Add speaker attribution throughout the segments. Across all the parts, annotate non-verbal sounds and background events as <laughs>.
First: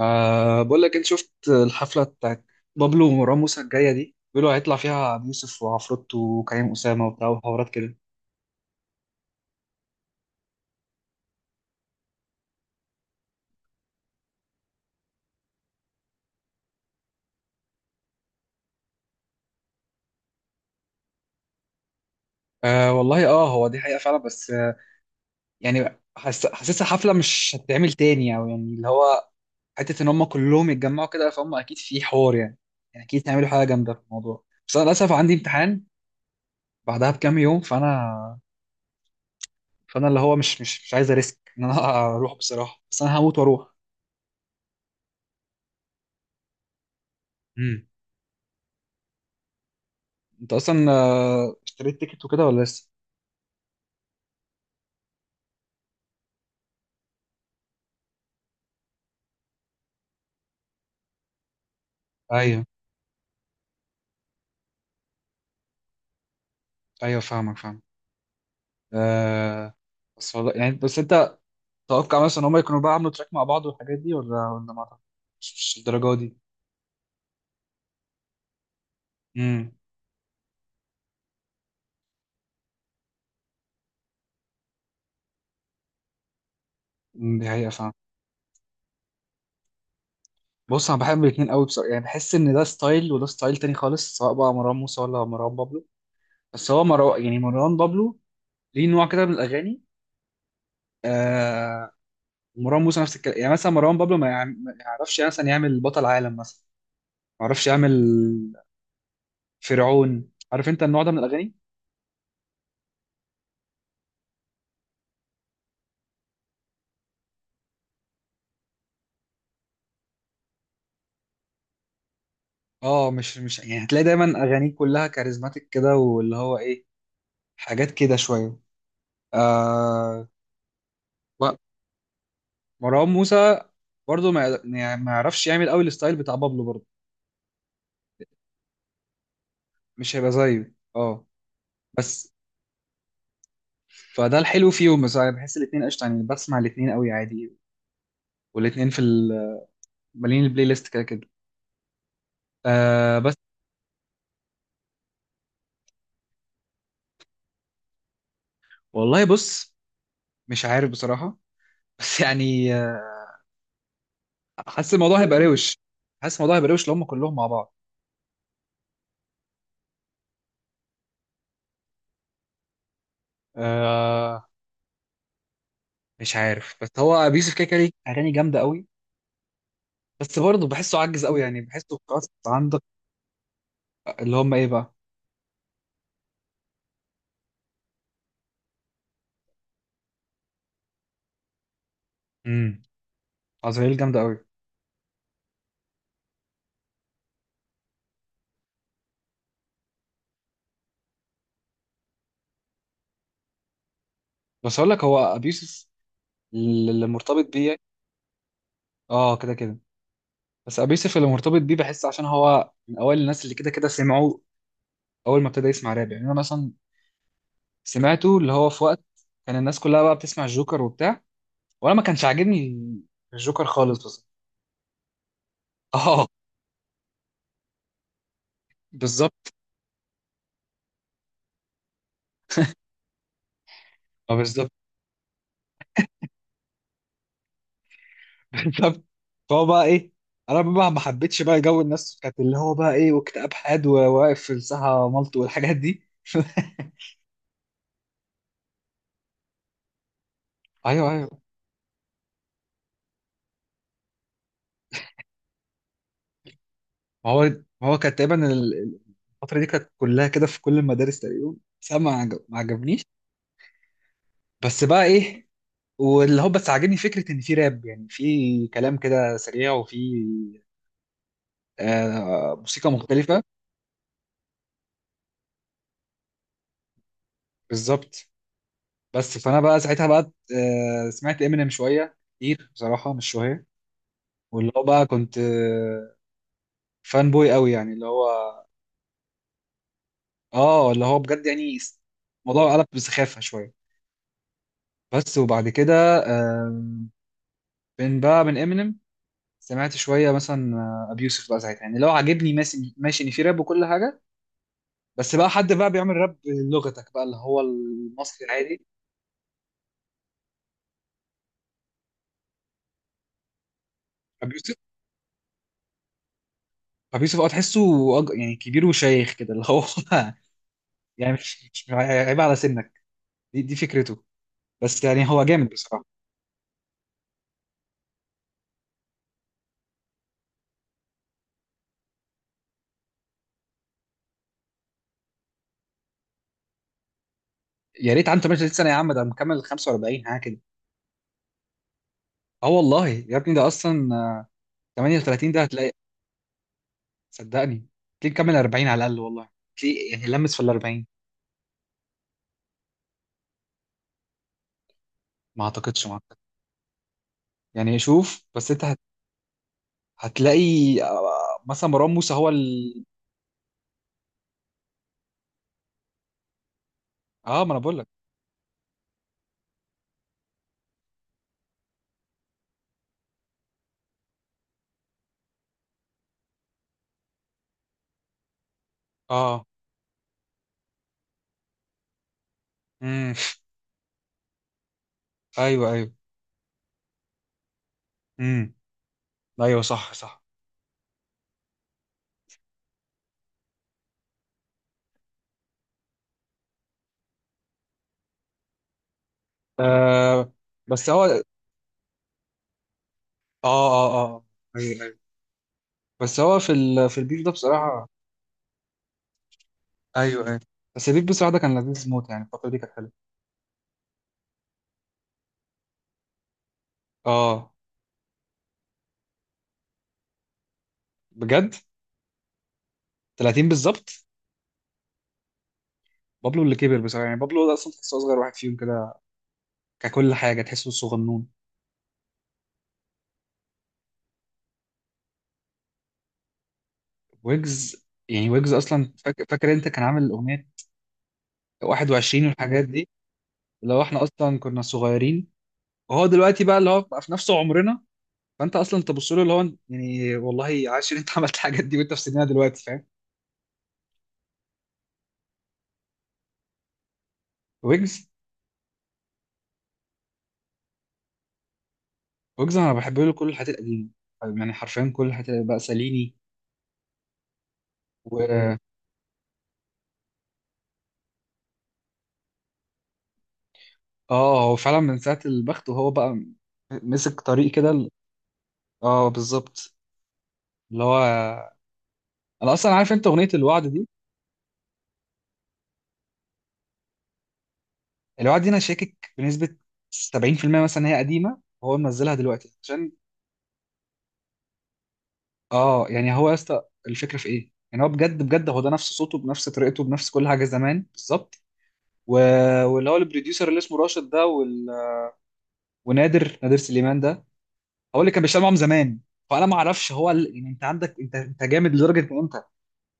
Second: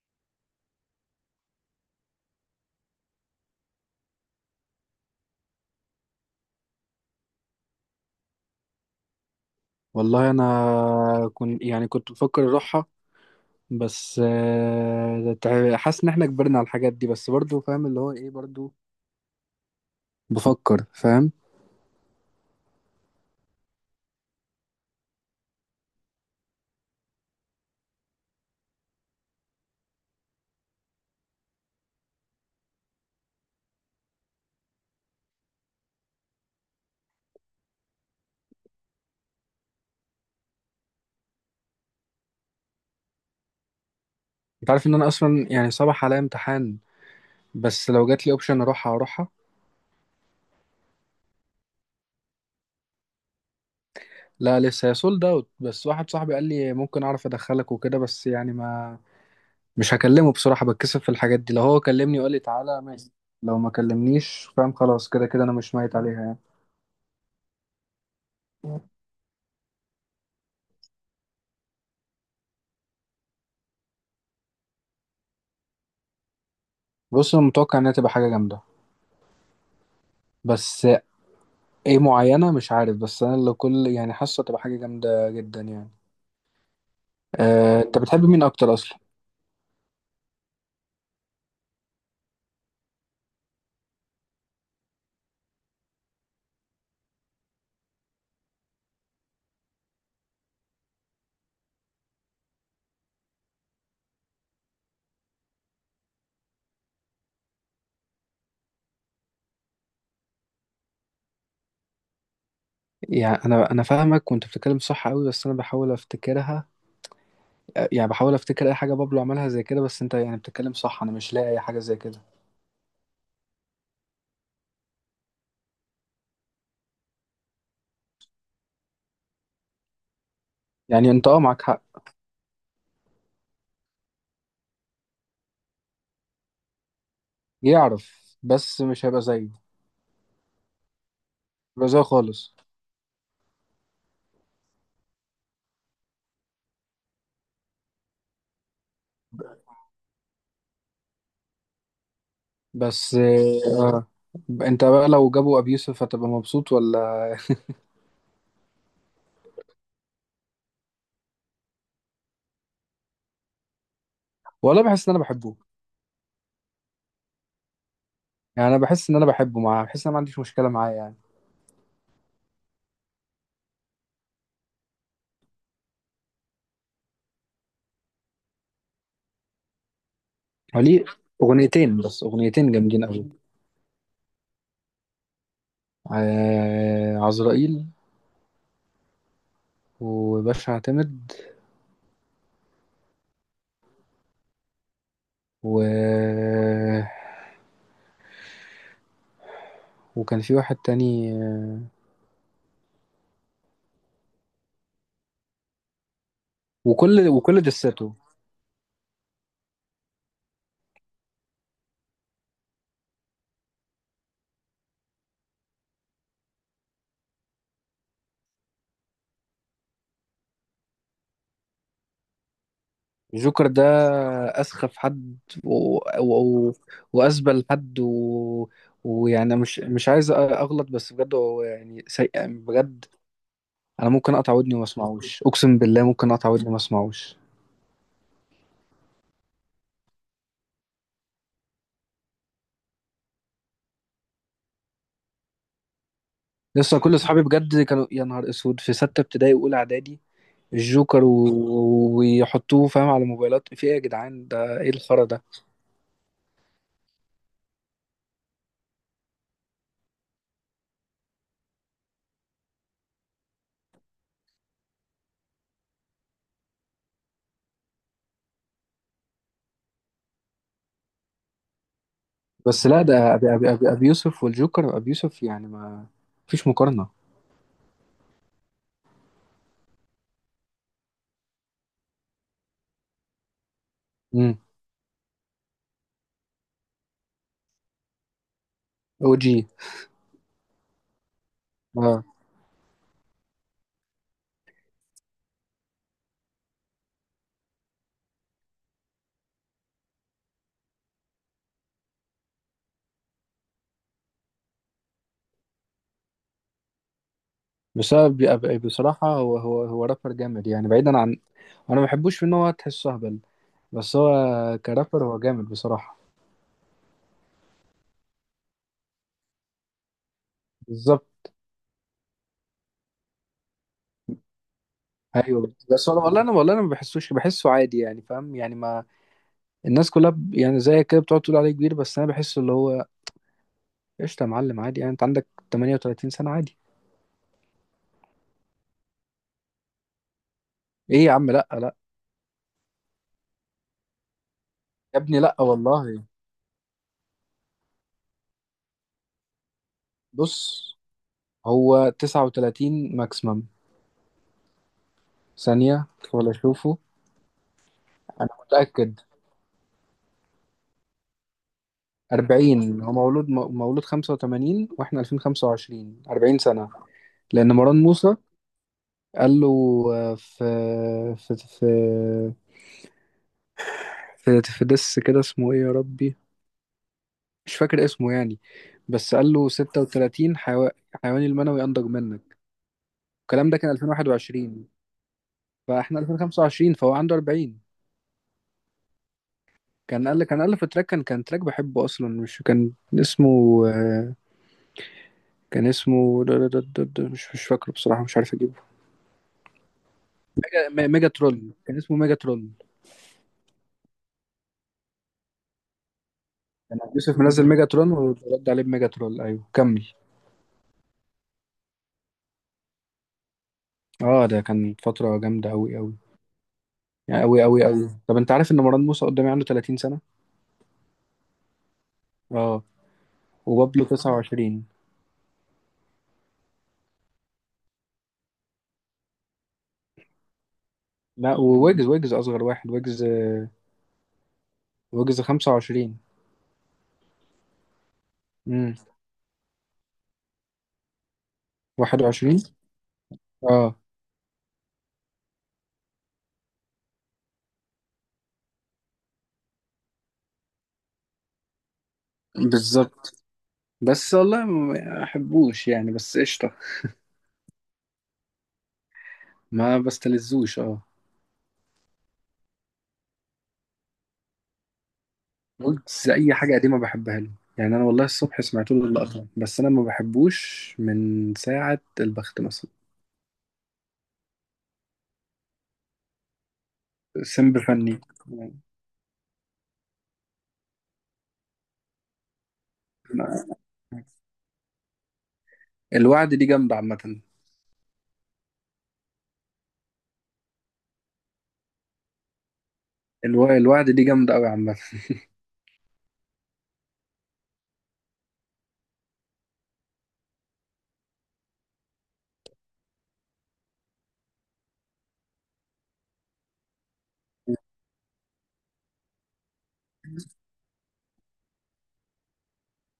Speaker 1: أه، بقول لك، انت شفت الحفله بتاعت بابلو ومروان موسى الجايه دي؟ بيقولوا هيطلع فيها ابو يوسف وعفروت وكريم اسامه وبتاع وحوارات كده.
Speaker 2: والله انا كنت يعني كنت بفكر اروحها. بس حاسس ان احنا كبرنا على الحاجات دي، بس برضو فاهم اللي هو ايه برضو، بفكر فاهم.
Speaker 1: أه والله. اه، هو دي حقيقه فعلا، بس يعني حاسسها حفله مش هتتعمل تاني، او يعني اللي هو حته ان هم كلهم يتجمعوا كده، فهم اكيد في حوار يعني. يعني اكيد هيعملوا حاجه جامده في الموضوع، بس انا للاسف عندي امتحان بعدها بكام يوم، فانا اللي هو مش عايز اريسك ان انا <laughs> اروح بصراحه، بس انا هموت واروح.
Speaker 2: انت عارف ان انا اصلا يعني صباح عليا امتحان،
Speaker 1: امم،
Speaker 2: بس لو جات لي اوبشن اروحها اروحها.
Speaker 1: انت اصلا اشتريت تيكت وكده ولا لسه؟
Speaker 2: لا لسه، هي سولد اوت، بس واحد صاحبي قال لي ممكن اعرف ادخلك وكده، بس يعني ما، مش هكلمه بصراحة، بتكسف في الحاجات دي. لو هو كلمني وقال لي
Speaker 1: ايوه،
Speaker 2: تعالى ماشي، لو ما كلمنيش فاهم خلاص، كده كده انا مش ميت عليها يعني.
Speaker 1: ايوه فاهمك، فاهم. آه، بس والله يعني، بس انت تتوقع مثلا ان هم يكونوا بقى عملوا تراك مع بعض والحاجات دي، ولا ما أعتقد- مش الدرجه دي.
Speaker 2: بص، انا متوقع انها تبقى حاجة جامدة،
Speaker 1: امم،
Speaker 2: بس ايه معينة مش عارف، بس انا اللي كل يعني حاسة تبقى حاجة جامدة جدا يعني.
Speaker 1: دي حقيقه فاهم.
Speaker 2: انت بتحب مين اكتر اصلا؟
Speaker 1: بص، انا بحب الاثنين قوي بصراحه، يعني بحس ان ده ستايل وده ستايل تاني خالص، سواء بقى مروان موسى ولا مروان بابلو. بس هو مروان، يعني مروان بابلو، ليه نوع كده من الاغاني. آه، مروان موسى نفس الكلام، يعني مثلا مروان بابلو ما يعرفش مثلا يعمل بطل عالم مثلا، ما يعرفش يعمل فرعون، عارف انت النوع ده من الاغاني.
Speaker 2: يعني انا فاهمك، وانت بتتكلم صح قوي، بس انا بحاول افتكرها. يعني بحاول افتكر اي حاجة بابلو عملها زي كده، بس انت يعني بتتكلم صح، انا مش لاقي اي حاجة زي كده.
Speaker 1: اه مش مش يعني هتلاقي دايما اغانيه كلها كاريزماتيك كده، واللي هو ايه، حاجات كده شويه. آه،
Speaker 2: يعني انت اه
Speaker 1: و-
Speaker 2: معاك حق.
Speaker 1: مروان موسى برضه ما يعني ما يعرفش يعمل قوي الستايل بتاع بابلو برضه،
Speaker 2: يعرف بس مش هيبقى زيه،
Speaker 1: مش هيبقى زيه، اه.
Speaker 2: هيبقى زيه
Speaker 1: بس،
Speaker 2: خالص.
Speaker 1: فده الحلو فيهم، بس انا بحس الاثنين قشطه يعني، بسمع الاثنين قوي عادي. والاثنين في مالين البلاي ليست كده كده.
Speaker 2: بس
Speaker 1: آه، بس
Speaker 2: آه آه، انت بقى لو جابوا ابي يوسف هتبقى مبسوط، ولا
Speaker 1: والله، بص، مش عارف بصراحه. <laughs> بس يعني
Speaker 2: ولا
Speaker 1: حاسس
Speaker 2: بحس ان
Speaker 1: الموضوع
Speaker 2: انا
Speaker 1: هيبقى
Speaker 2: بحبه؟
Speaker 1: روش، حاسس الموضوع هيبقى روش لو هم كلهم مع بعض.
Speaker 2: يعني انا بحس ان انا بحبه، معاه بحس ان انا ما عنديش مشكلة معاه يعني.
Speaker 1: آه، مش عارف، بس هو ابي يوسف كده كده ليه اغاني جامده قوي، بس برضه بحسه
Speaker 2: وليه
Speaker 1: عجز قوي، يعني
Speaker 2: اغنيتين،
Speaker 1: بحسه
Speaker 2: بس
Speaker 1: خلاص
Speaker 2: اغنيتين
Speaker 1: عندك.
Speaker 2: جامدين قوي.
Speaker 1: اللي هم ايه بقى؟
Speaker 2: عزرائيل وباشا اعتمد
Speaker 1: امم، عزرائيل جامده قوي.
Speaker 2: و... وكان في واحد تاني،
Speaker 1: بس اقول لك، هو ابي يوسف اللي
Speaker 2: وكل
Speaker 1: مرتبط
Speaker 2: وكل
Speaker 1: بيه.
Speaker 2: دساته.
Speaker 1: اه كده كده. بس ابي يوسف اللي مرتبط بيه بحس عشان هو من اوائل الناس اللي كده كده سمعوا اول ما ابتدى يسمع راب. يعني انا مثلا سمعته اللي هو في وقت كان الناس كلها بقى بتسمع الجوكر وبتاع، وانا ما كانش عاجبني الجوكر
Speaker 2: جوكر ده
Speaker 1: خالص. بس
Speaker 2: أسخف حد و...
Speaker 1: اه
Speaker 2: و... وأسبل حد،
Speaker 1: بالظبط،
Speaker 2: ويعني مش عايز أغلط، بس بجد هو يعني سيء بجد. أنا ممكن
Speaker 1: اه
Speaker 2: أقطع
Speaker 1: بالظبط،
Speaker 2: ودني وما أسمعوش، أقسم بالله ممكن أقطع ودني وما أسمعوش.
Speaker 1: بالظبط. فهو بقى ايه، انا بقى ما حبيتش بقى جو الناس بتاعت اللي هو بقى ايه، واكتئاب حاد وواقف في الساحه مالطو والحاجات دي.
Speaker 2: لسه كل أصحابي بجد كانوا، يا نهار أسود، في ستة ابتدائي وأولى إعدادي،
Speaker 1: <laughs> ايوه،
Speaker 2: الجوكر،
Speaker 1: ايوه.
Speaker 2: ويحطوه فاهم على موبايلات. في ايه يا جدعان، ده ايه الخرا ده؟
Speaker 1: ما هو ما هو كانت تقريبا الفتره دي كانت كلها كده في كل المدارس تقريبا. بس أنا ما عجبنيش. بس بقى ايه، واللي هو بس عاجبني فكره ان في راب، يعني في كلام كده سريع، وفي آه
Speaker 2: بس
Speaker 1: موسيقى
Speaker 2: لا، ده
Speaker 1: مختلفه.
Speaker 2: ابي يوسف، والجوكر ابي يوسف يعني ما فيش مقارنة.
Speaker 1: بالظبط. بس فانا بقى ساعتها بقى آه سمعت امينيم شويه كتير بصراحه، مش شويه.
Speaker 2: امم.
Speaker 1: واللي هو بقى كنت فان بوي قوي، يعني اللي هو،
Speaker 2: او جي.
Speaker 1: اه اللي هو بجد يعني
Speaker 2: اه
Speaker 1: الموضوع قلب بسخافة شوية. بس وبعد كده آم، من بقى من امينيم سمعت شوية مثلا ابيوسف بقى ساعتها. يعني لو عاجبني ماشي ماشي ان في راب وكل حاجة، بس بقى حد بقى بيعمل راب لغتك بقى، اللي هو
Speaker 2: بس أنا
Speaker 1: المصري
Speaker 2: أبي
Speaker 1: العادي.
Speaker 2: بصراحة، هو هو رابر جامد، يعني بعيدا عن، انا ما بحبوش في ان هو تحسه اهبل، بس هو
Speaker 1: ابيوسف،
Speaker 2: كرابر هو جامد بصراحة.
Speaker 1: ابيوسف اه تحسه يعني كبير وشيخ كده اللي هو <laughs> يعني
Speaker 2: بالظبط.
Speaker 1: مش مش عيب على سنك. دي فكرته. بس يعني هو جامد
Speaker 2: ايوه بس
Speaker 1: بصراحة.
Speaker 2: والله انا ما بحسوش، بحسه عادي يعني، فاهم يعني ما، الناس كلها ب- يعني زي كده بتقعد تقول عليه كبير، بس انا بحسه اللي هو قشطه يا معلم عادي، يعني انت عندك 38 سنة عادي.
Speaker 1: يا ريت عنده 38 سنه يا عم، ده مكمل 45 حاجه كده.
Speaker 2: ايه يا عم، لا لا،
Speaker 1: اه والله يا ابني، ده اصلا
Speaker 2: يا ابني
Speaker 1: 38
Speaker 2: لا
Speaker 1: ده هتلاقي،
Speaker 2: والله.
Speaker 1: صدقني، تلاقيه مكمل 40 على الاقل والله. تلاقيه يعني لمس في ال
Speaker 2: بص،
Speaker 1: 40.
Speaker 2: هو 39 ماكسيمم،
Speaker 1: ما
Speaker 2: ثانية
Speaker 1: اعتقدش، ما اعتقد.
Speaker 2: ولا اشوفه،
Speaker 1: يعني شوف،
Speaker 2: انا
Speaker 1: بس انت
Speaker 2: متأكد.
Speaker 1: هتلاقي مثلا مروان موسى هو
Speaker 2: 40 هو مولود مولود 85، واحنا 2025، 40 سنة.
Speaker 1: اه ما
Speaker 2: لان
Speaker 1: انا بقول
Speaker 2: مروان
Speaker 1: لك.
Speaker 2: موسى قال له، في في في دس كده اسمه ايه يا ربي، مش فاكر اسمه يعني، بس قال
Speaker 1: اه،
Speaker 2: له 36 حيواني المنوي انضج منك.
Speaker 1: امم،
Speaker 2: الكلام ده كان 2021،
Speaker 1: ايوه ايوه،
Speaker 2: فاحنا 2025، فهو عنده 40.
Speaker 1: امم، ايوه صح
Speaker 2: كان
Speaker 1: صح.
Speaker 2: قال، كان ألف تراك، كان تراك بحبه أصلا مش كان اسمه، آه، كان اسمه مش فاكره بصراحة، مش عارف أجيبه.
Speaker 1: آه بس هو،
Speaker 2: ميجا
Speaker 1: اه
Speaker 2: ترول، كان اسمه ميجا ترول.
Speaker 1: اه اه، ايوه ايوه، بس هو في
Speaker 2: كان عبد
Speaker 1: في
Speaker 2: يوسف
Speaker 1: البيف ده
Speaker 2: منزل ميجا
Speaker 1: بصراحه،
Speaker 2: ترول، ورد عليه بميجا ترول. أيوه كمل.
Speaker 1: ايوه ايوه. بس البيف بصراحه ده كان لذيذ موت، يعني الفتره دي كانت حلوه.
Speaker 2: اه ده كان فترة جامدة أوي أوي، يعني أوي
Speaker 1: اه
Speaker 2: أوي أوي. طب أنت عارف إن مروان موسى قدامي عنده 30 سنة؟
Speaker 1: بجد.
Speaker 2: اه،
Speaker 1: 30
Speaker 2: وبابلو
Speaker 1: بالظبط.
Speaker 2: 29.
Speaker 1: بابلو اللي كبر بصراحه، يعني بابلو ده اصلا تحسه اصغر واحد فيهم كده، ككل حاجه تحسه صغنون.
Speaker 2: لا، وويجز أصغر واحد، ويجز ويجز 25.
Speaker 1: ويجز، يعني ويجز
Speaker 2: امم.
Speaker 1: اصلا فاكر انت كان عامل الاغنيه 21
Speaker 2: 21.
Speaker 1: والحاجات دي، اللي
Speaker 2: اه
Speaker 1: هو احنا اصلا كنا صغيرين وهو دلوقتي بقى اللي هو بقى في نفس عمرنا. فانت اصلا تبص له اللي هو يعني والله عاش ان انت <laughs> عملت الحاجات دي وانت في سننا دلوقتي، فاهم.
Speaker 2: بالظبط. بس والله ما احبوش يعني، بس قشطه،
Speaker 1: ويجز،
Speaker 2: ما بستلذوش اه.
Speaker 1: ويجز انا بحب له كل الحاجات القديمه، يعني حرفيا كل الحاجات بقى
Speaker 2: ويجز
Speaker 1: ساليني.
Speaker 2: اي حاجه قديمه بحبها له، يعني انا والله
Speaker 1: و...
Speaker 2: الصبح سمعت له اللقطه، بس انا ما بحبوش من ساعه البخت مثلا.
Speaker 1: اه هو فعلا من ساعه البخت وهو بقى مسك طريق
Speaker 2: سمب
Speaker 1: كده.
Speaker 2: فني.
Speaker 1: اه بالظبط. اللي هو، انا اصلا عارف انت اغنيه الوعد دي.
Speaker 2: الوعد دي جامده عامه.
Speaker 1: الوعد دي انا شاكك بنسبه 70% مثلا هي قديمه، هو منزلها دلوقتي عشان،
Speaker 2: الوعد دي جامده قوي عامه.
Speaker 1: اه، يعني هو يا اسطى، الفكره في ايه؟ يعني هو بجد بجد هو ده نفس صوته، بنفس طريقته، بنفس كل حاجه زمان بالظبط. و... واللي هو البروديوسر اللي اسمه راشد ده ونادر سليمان ده، هو اللي كان بيشتغل معاهم زمان. فانا ما اعرفش هو يعني انت عندك، انت جامد لدرجه ان انت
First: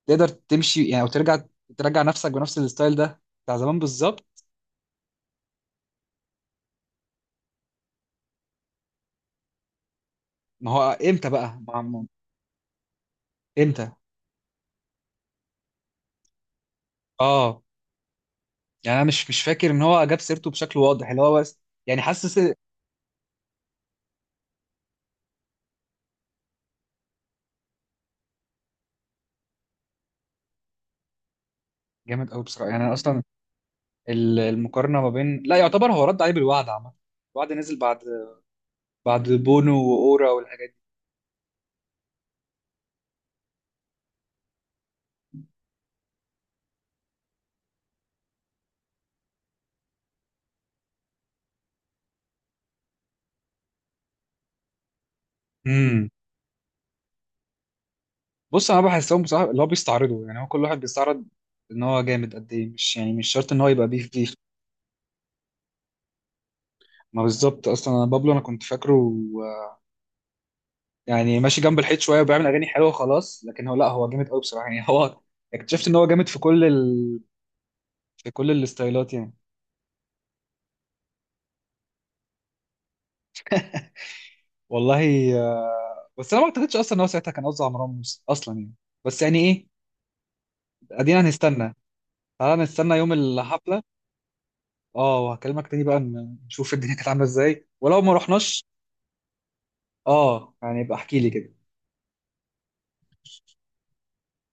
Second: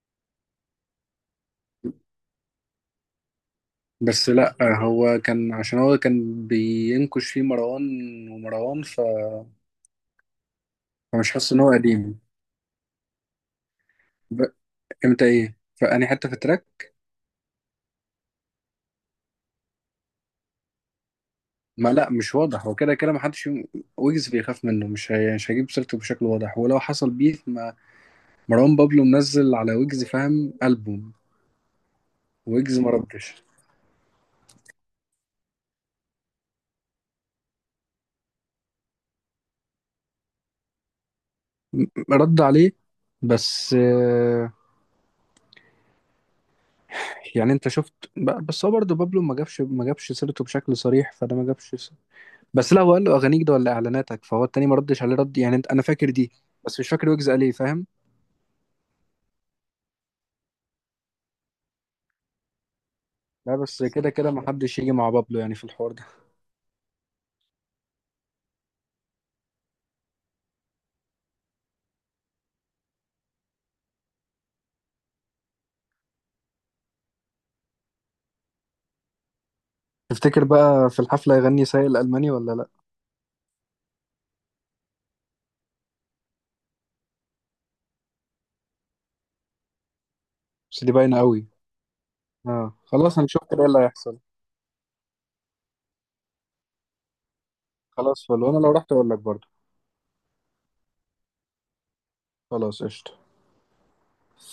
Speaker 1: تقدر تمشي يعني او ترجع، ترجع نفسك بنفس الستايل ده بتاع زمان
Speaker 2: بس
Speaker 1: بالظبط.
Speaker 2: لا، هو كان عشان هو كان بينكش فيه مروان ومروان،
Speaker 1: ما هو امتى
Speaker 2: فمش حاسس
Speaker 1: بقى
Speaker 2: ان هو
Speaker 1: ما
Speaker 2: قديم.
Speaker 1: امتى؟
Speaker 2: ب... امتى ايه؟ فاني حته في التراك.
Speaker 1: اه، يعني انا مش فاكر ان هو جاب سيرته بشكل واضح اللي هو، بس
Speaker 2: ما
Speaker 1: يعني
Speaker 2: لا مش
Speaker 1: حاسس.
Speaker 2: واضح، هو كده كده ما حدش، ويجز بيخاف منه، مش مش هجيب سيرته بشكل واضح، ولو حصل بيف، ما مروان بابلو منزل على ويجز فاهم ألبوم،
Speaker 1: جامد قوي بصراحه،
Speaker 2: ويجز
Speaker 1: يعني
Speaker 2: ما
Speaker 1: انا اصلا
Speaker 2: ردش،
Speaker 1: المقارنه ما بين. لا، يعتبر هو رد عليه بالوعد عامه. الوعد نزل بعد، بعد بونو واورا والحاجات دي.
Speaker 2: رد عليه. بس آه، يعني انت شفت، بس هو برضه بابلو ما جابش سيرته بشكل صريح، فده ما جابش بس لا، هو قال له اغانيك ده ولا اعلاناتك، فهو التاني ما ردش عليه رد، يعني انت انا
Speaker 1: امم،
Speaker 2: فاكر دي، بس مش فاكر ويجز قال ايه فاهم.
Speaker 1: بص انا بحسهم بصراحه اللي هو بيستعرضوا، يعني هو كل واحد بيستعرض ان هو جامد قد ايه. مش يعني مش شرط
Speaker 2: لا
Speaker 1: ان هو
Speaker 2: بس
Speaker 1: يبقى
Speaker 2: كده
Speaker 1: بيف
Speaker 2: كده
Speaker 1: بيف.
Speaker 2: ما حدش يجي مع بابلو يعني في الحوار ده.
Speaker 1: ما بالظبط، اصلا انا بابلو انا كنت فاكره آه، يعني ماشي جنب الحيط شويه وبيعمل اغاني حلوه خلاص، لكن هو لا، هو جامد قوي بصراحه، يعني هو اكتشفت ان هو جامد في كل في كل الستايلات يعني.
Speaker 2: تفتكر بقى في الحفلة يغني سايق الألماني ولا لا؟
Speaker 1: والله بس انا ما اعتقدش اصلا ان هو ساعتها كان قصده على مروان موسى اصلا يعني. بس يعني ايه،
Speaker 2: بس دي باينة
Speaker 1: ادينا
Speaker 2: قوي.
Speaker 1: هنستنى، تعالى
Speaker 2: اه
Speaker 1: نستنى يوم
Speaker 2: خلاص، هنشوف كده ايه اللي
Speaker 1: الحفله.
Speaker 2: هيحصل.
Speaker 1: اه وهكلمك تاني بقى، نشوف الدنيا كانت عامله ازاي ولو ما
Speaker 2: خلاص فل، وانا
Speaker 1: رحناش.
Speaker 2: لو رحت اقول لك برضه.
Speaker 1: اه يعني يبقى احكي لي كده.
Speaker 2: خلاص قشطة. سلام.